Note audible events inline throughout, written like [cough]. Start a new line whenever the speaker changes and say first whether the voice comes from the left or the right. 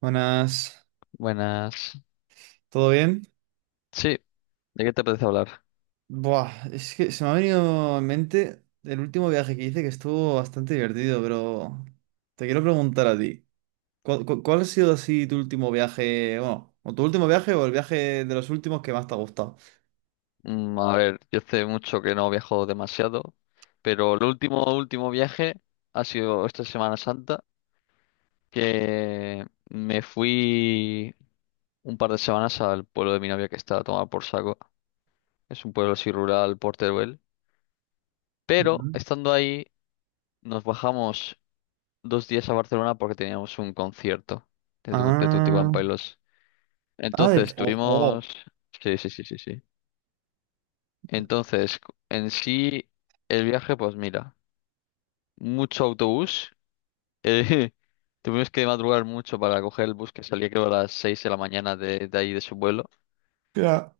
right: Buenas,
left: Buenas.
right: ¿todo bien?
left: Sí, ¿de qué te apetece hablar?
right: Buah, es que se me ha venido en mente el último viaje que hice que estuvo bastante divertido, pero te quiero preguntar a ti, ¿cuál ha sido así tu último viaje, bueno, o tu último viaje o el viaje de los últimos que más te ha gustado?
left: A ver, yo hace mucho que no viajo demasiado, pero el último viaje ha sido esta Semana Santa, que me fui un par de semanas al pueblo de mi novia que está a tomar por saco. Es un pueblo así rural, por Teruel. Pero
right: Ujú.
left: estando ahí, nos bajamos dos días a Barcelona porque teníamos un concierto de Tutti.
right: Ah,
left: Entonces
right: ojo.
left: tuvimos... Sí, sí, sí, sí, sí. Entonces, en sí, el viaje, pues mira, mucho autobús. eh, [laughs] Tuvimos que madrugar mucho para coger el bus que salía, creo, a las 6 de la mañana de ahí de su vuelo.
right: Ya.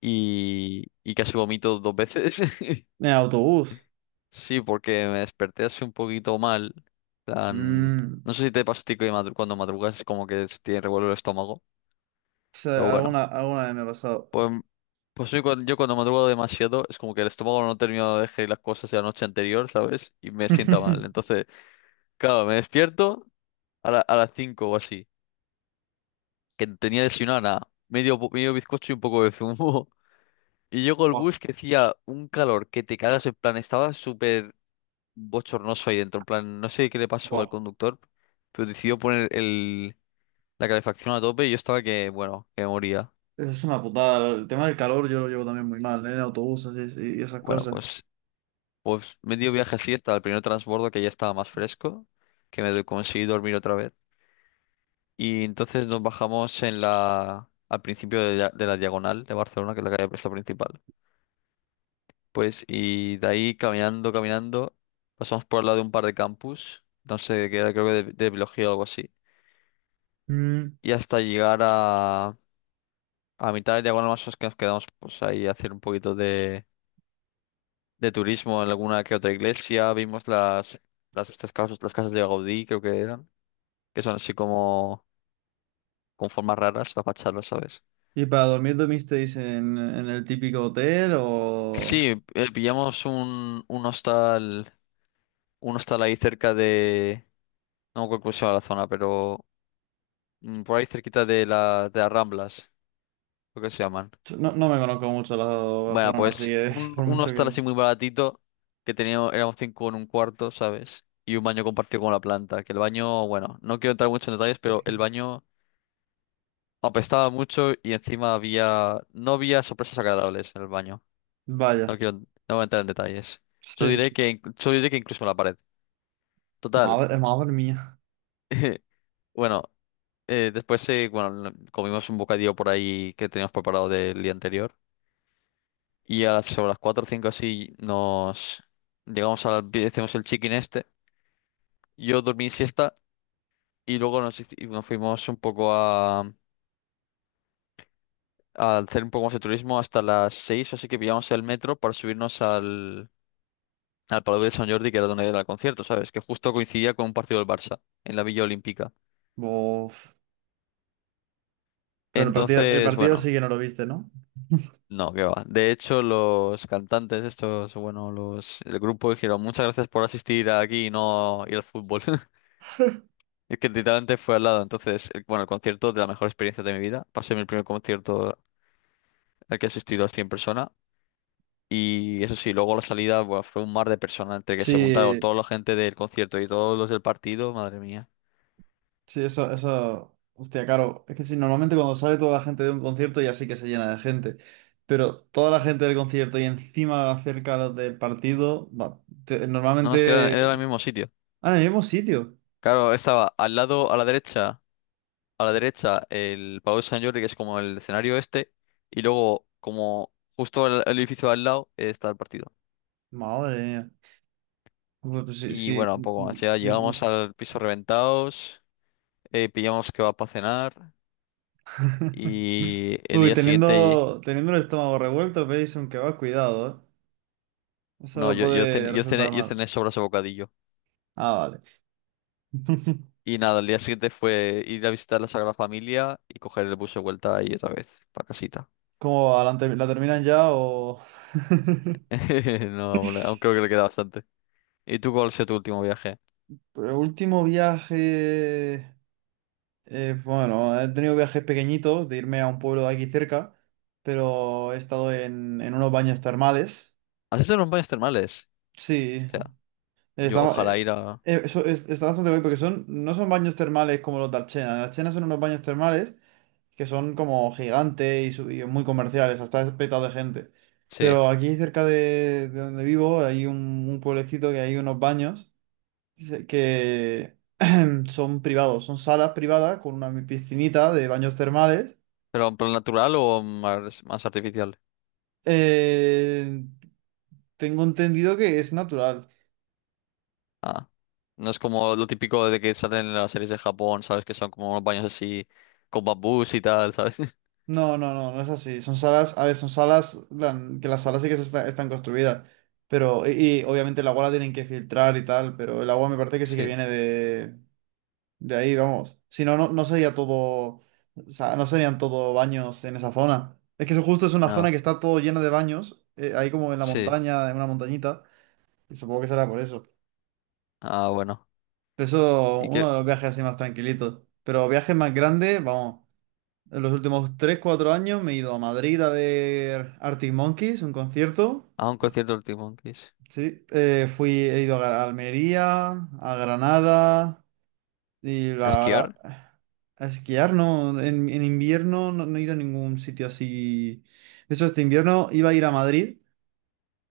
left: Y casi vomito dos veces. [laughs]
right: En autobús.
left: Sí, porque me desperté así un poquito mal. plan,
right: Mm, o
left: no sé si te pasa a ti que cuando madrugas como que se tiene revuelo el estómago. Pero
right: sea,
left: bueno,
right: alguna vez me ha pasado.
left: pues, pues yo cuando madrugo demasiado es como que el estómago no termina de digerir las cosas de la noche anterior, ¿sabes? Y me sienta mal.
right: [laughs]
left: Entonces... Claro, me despierto a las 5 o así. Que tenía desayunado nada. Medio bizcocho y un poco de zumo. [laughs] Y llego al
right: Buah,
left: bus que hacía un calor que te cagas. En plan, estaba súper bochornoso ahí dentro. En plan, no sé qué le pasó al
right: buah,
left: conductor. Pero decidió poner la calefacción a tope y yo estaba que, bueno, que me moría.
right: eso es una putada, el tema del calor yo lo llevo también muy mal, ¿eh?, en autobuses así, y esas
left: Bueno,
right: cosas.
left: pues medio viaje así hasta el primer transbordo que ya estaba más fresco. Que conseguí dormir otra vez. Y entonces nos bajamos al principio de la Diagonal de Barcelona, que es la calle, es la principal. Pues, y de ahí caminando, caminando, pasamos por al lado de un par de campus, no sé, que era creo que de biología o algo así.
right: Mm.
left: Y hasta llegar a mitad de Diagonal más o menos que nos quedamos pues ahí a hacer un poquito de turismo en alguna que otra iglesia. Vimos las estas casas, las casas de Gaudí, creo que eran, que son así como con formas raras, las fachadas, ¿sabes?
right: ¿Y para dormir dormisteis en el típico hotel o...?
left: Sí, pillamos un hostal ahí cerca de, no me acuerdo cómo se llama la zona, pero por ahí cerquita de las Ramblas, lo que se llaman.
right: Yo no, no me conozco mucho la de
left: Bueno,
right: Barcelona, así
left: pues
right: que [laughs]
left: un,
right: por
left: un
right: mucho
left: hostal
right: que...
left: así muy baratito, que teníamos, éramos cinco en un cuarto, ¿sabes? Y un baño compartido con la planta, que el baño, bueno, no quiero entrar mucho en detalles, pero el baño apestaba mucho y encima había, no había sorpresas agradables en el baño. No
right: Vaya,
left: quiero, no voy a entrar en detalles. Yo
right: sí,
left: diré que incluso en la pared. Total.
right: madre mía.
left: [laughs] Bueno, después bueno, comimos un bocadillo por ahí que teníamos preparado del día anterior. Y sobre las 4 o 5 así nos llegamos al... Hicimos el chicken este. Yo dormí siesta y luego nos fuimos un poco a hacer un poco más de turismo hasta las seis, así que pillamos el metro para subirnos al Palau de San Jordi, que era donde era el concierto, ¿sabes? Que justo coincidía con un partido del Barça en la Villa Olímpica.
right: Uf. Pero el
left: Entonces,
right: partido sí
left: bueno.
right: que no lo viste, ¿no?
left: No, que va. De hecho, los cantantes estos, bueno, los el grupo dijeron muchas gracias por asistir aquí y no ir al fútbol. [laughs] Es que literalmente fue al lado. Entonces, bueno, el concierto, de la mejor experiencia de mi vida. Pasé mi primer concierto al que he asistido así en persona. Y eso sí, luego la salida, buah, fue un mar de personas entre que se juntaron
right: Sí,
left: toda la gente del concierto y todos los del partido. Madre mía.
right: sí, eso... Hostia, claro, es que sí, normalmente cuando sale toda la gente de un concierto ya sí que se llena de gente. Pero toda la gente del concierto y encima cerca los del partido, va,
left: No, nos, es que era el
right: normalmente...
left: mismo sitio.
right: Ah, en el mismo sitio.
left: Claro, estaba al lado, a la derecha. A la derecha el Palau de Sant Jordi, que es como el escenario este, y luego como justo el edificio al lado, está el partido.
right: Madre mía. Uy, pues sí,
left: Y
right: sí.
left: bueno, un poco más, ya llegamos al piso reventados, pillamos, que va, para cenar.
right: [laughs]
left: Y el
right: Uy,
left: día siguiente,
right: teniendo el estómago revuelto, pedís un kebab, cuidado, ¿eh? Eso
left: no,
right: lo
left: yo, yo
right: puede
left: cené, yo cené,
right: resultar
left: yo
right: mal.
left: cené sobras de bocadillo.
right: Ah, vale. [laughs]
left: Y nada, el día siguiente fue ir a visitar la Sagrada Familia y coger el bus de vuelta ahí otra vez, para casita.
right: ¿Cómo va? ¿ la terminan ya o...? [laughs]
left: [laughs] No, aún creo que le queda bastante. ¿Y tú cuál ha sido tu último viaje?
right: Pues, último viaje... bueno, he tenido viajes pequeñitos de irme a un pueblo de aquí cerca, pero he estado en unos baños termales.
left: ¿Has hecho los baños termales?
right: Sí.
left: Yo
right: Está,
left: ojalá
right: eh,
left: ir a...
right: eso está bastante guay porque son, no son baños termales como los de Archena. En Archena son unos baños termales que son como gigantes y, y muy comerciales, hasta es petado de gente.
left: Sí.
right: Pero aquí cerca de donde vivo hay un pueblecito que hay unos baños que [clears throat] son privados, son salas privadas con una piscinita de baños termales.
left: ¿Pero en plan natural o más artificial?
right: Eh, tengo entendido que es natural.
left: Ah. No es como lo típico de que salen en las series de Japón, ¿sabes? Que son como unos baños así con bambús y tal, ¿sabes? [laughs]
right: No, no, no, no es así. Son salas, a ver, son salas, que las salas sí que están construidas, pero, y obviamente el agua la tienen que filtrar y tal, pero el agua me parece que sí que
left: Sí.
right: viene de ahí, vamos. Si no, no, no sería todo, o sea, no serían todo baños en esa zona. Es que eso justo es una zona
left: No.
right: que está todo llena de baños, ahí como en la
left: Sí.
right: montaña, en una montañita, y supongo que será por eso.
left: Ah, bueno.
right: Eso,
left: ¿Y
right: uno de
left: qué?
right: los viajes así más tranquilitos, pero viajes más grandes, vamos. En los últimos tres cuatro años me he ido a Madrid a ver Arctic Monkeys, un concierto.
left: A un concierto del Monkeys.
right: Sí, he ido a a Almería, a Granada y
left: ¿A esquiar?
right: a esquiar, ¿no? En invierno no, no he ido a ningún sitio así. De hecho, este invierno iba a ir a Madrid,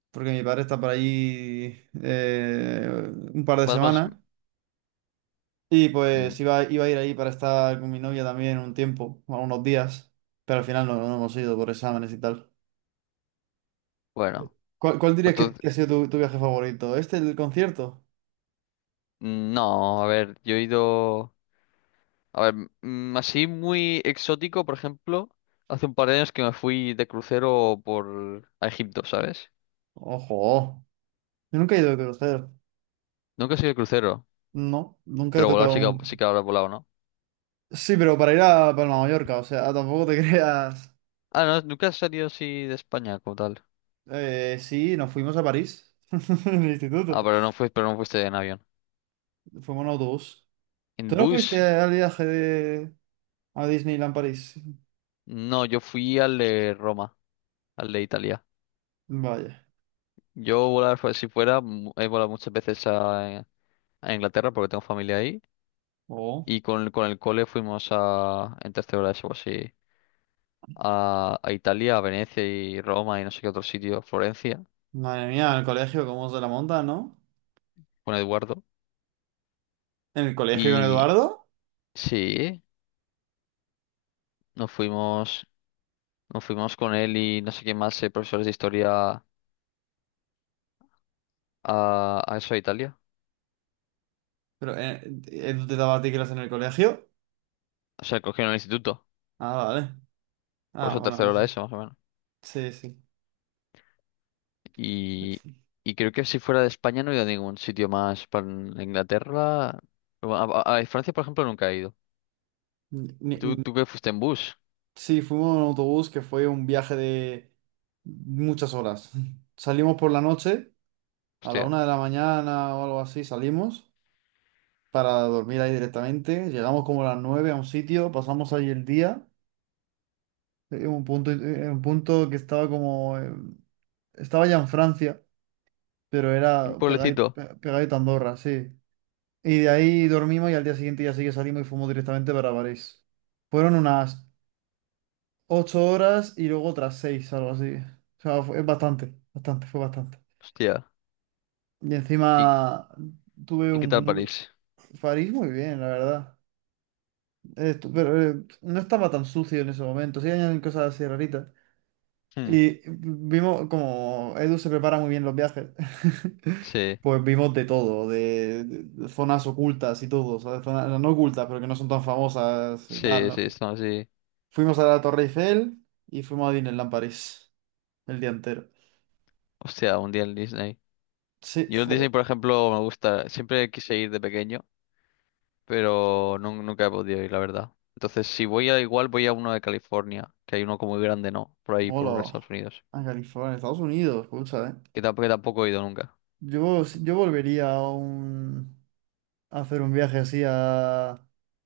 right: porque mi padre está por allí un par de
left: Vas más...
right: semanas. Y pues
left: Mm,
right: iba, iba a ir ahí para estar con mi novia también un tiempo, algunos días, pero al final no, no hemos ido por exámenes y tal.
left: bueno.
right: ¿Cuál, cuál dirías
left: Entonces...
right: que ha sido tu, tu viaje favorito? ¿Este, el concierto?
left: Mm, no, a ver, yo he ido... A ver, así muy exótico, por ejemplo, hace un par de años que me fui de crucero por a Egipto, ¿sabes?
right: Ojo, yo nunca he ido a conocer.
left: Nunca he sido de crucero,
right: No, nunca he
left: pero volar
right: tocado
left: sí que, sí
right: un...
left: que habrá volado, ¿no?
right: Sí, pero para ir a Palma de Mallorca, o sea, tampoco te [laughs] creas...
left: Ah, no, nunca has salido así de España como tal.
right: Sí, nos fuimos a París, [laughs] en el
left: Ah,
right: instituto.
left: pero no fuiste en avión.
right: Fuimos en autobús. ¿Tú
left: ¿En
right: no fuiste
left: bus?
right: al viaje de... a Disneyland París?
left: No, yo fui al de Roma, al de Italia.
right: Vaya.
left: Yo volar, fue- si fuera, mu- he volado muchas veces a Inglaterra porque tengo familia ahí.
right: Oh.
left: Y con el cole fuimos en tercera de eso, así, a Italia, a Venecia y Roma y no sé qué otro sitio, Florencia,
right: Madre mía, en el colegio, ¿cómo se la monta, no?
left: con Eduardo.
right: ¿En el colegio con
left: Y
right: Eduardo?
left: sí, nos fuimos. Nos fuimos con él y no sé quién más, profesores de historia, a eso, a Italia.
right: ¿Pero Edu te daba clases en el colegio?
left: O sea, cogieron el instituto.
right: Ah, vale.
left: Por
right: Ah,
left: eso
right: bueno,
left: tercero
right: es...
left: era eso, más o menos.
right: Sí, sí.
left: Y, y creo que si fuera de España no he ido a ningún sitio más. Para Inglaterra. Bueno, a Francia, por ejemplo, nunca he ido.
right: Ni- ni-
left: ¿Y tú que fuiste en bus?
right: Sí, fuimos en autobús que fue un viaje de muchas horas. [laughs] Salimos por la noche, a la
left: Hostia.
right: una de la mañana o algo así, salimos para dormir ahí directamente. Llegamos como a las nueve a un sitio, pasamos ahí el día, en un punto que estaba como... estaba ya en Francia, pero
left: ¿Un
right: era pegadito,
left: pueblecito?
right: pegadito a Andorra, sí. Y de ahí dormimos y al día siguiente ya sí que salimos y fuimos directamente para París. Fueron unas ocho horas y luego otras seis, algo así. O sea, es bastante, bastante, fue bastante.
left: Hostia.
right: Y
left: ¿Y,
right: encima tuve
left: y qué
right: un
left: tal
right: muy...
left: París?
right: París muy bien, la verdad. Pero no estaba tan sucio en ese momento. Sí, añaden cosas así raritas.
left: Hmm,
right: Y vimos como Edu se prepara muy bien los viajes. [laughs]
left: sí,
right: Pues vimos de todo, de, de zonas ocultas y todo, ¿sabes? Zonas no no ocultas, pero que no son tan famosas y tal,
left: sí,
right: ¿no?
left: sí, estamos así.
right: Fuimos a la Torre Eiffel y fuimos a Disneyland París el día entero.
left: Hostia, un día en Disney.
right: Sí,
left: Yo en Disney,
right: fue.
left: por ejemplo, me gusta. Siempre quise ir de pequeño, pero nunca he podido ir, la verdad. Entonces, si voy, a igual voy a uno de California, que hay uno como muy grande, ¿no? Por ahí, por Estados
right: Hola,
left: Unidos.
right: a California, Estados Unidos, escucha, ¿eh?
left: Que tampoco he ido nunca.
right: Yo, si, yo volvería a, un, a hacer un viaje así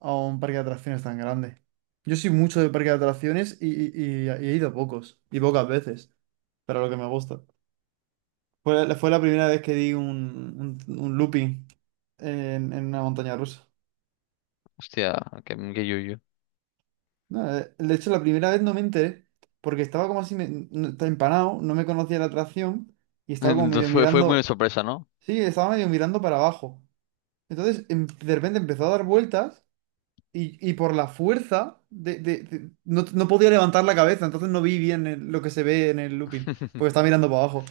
right: a un parque de atracciones tan grande. Yo soy mucho de parque de atracciones y, y he ido a pocos, y pocas veces, pero lo que me gusta. Fue, fue la primera vez que di un looping en una montaña rusa.
left: Hostia, que yuyu.
right: No, de hecho, la primera vez no me enteré, porque estaba como así, estaba empanado, no me conocía la atracción, y
left: [laughs]
right: estaba como medio
left: Entonces fue muy de
right: mirando.
left: sorpresa, ¿no?
right: Sí, estaba medio mirando para abajo. Entonces, de repente empezó a dar vueltas y por la fuerza de, no, no podía levantar la cabeza, entonces no vi bien lo que se ve en el looping, porque
left: [laughs]
right: estaba mirando para abajo.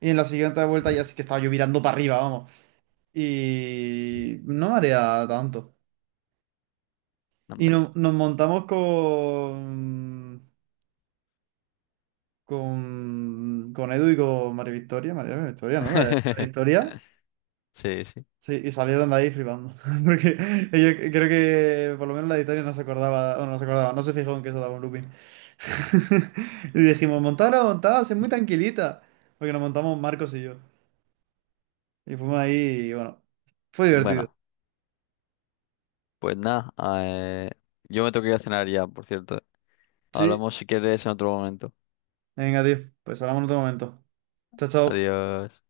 right: Y en la siguiente vuelta ya sí que estaba yo mirando para arriba, vamos. Y no marea tanto.
left: No,
right: Y
left: hombre.
right: nos montamos con Edu y con María Victoria, María Victoria, ¿no? La de
left: [laughs]
right: historia.
left: Sí, sí.
right: Sí, y salieron de ahí flipando. [laughs] Porque yo creo que por lo menos la editorial no se acordaba, bueno, no se acordaba, no se fijó en que eso daba un looping. [laughs] Y dijimos, montada, montada, es muy tranquilita. Porque nos montamos Marcos y yo. Y fuimos ahí y bueno, fue divertido.
left: Bueno, pues nada. eh, yo me tengo que ir a cenar ya, por cierto.
right: Sí,
left: Hablamos si quieres en otro momento.
right: venga, tío, pues hablamos en otro momento. Chao, chao.
left: Adiós.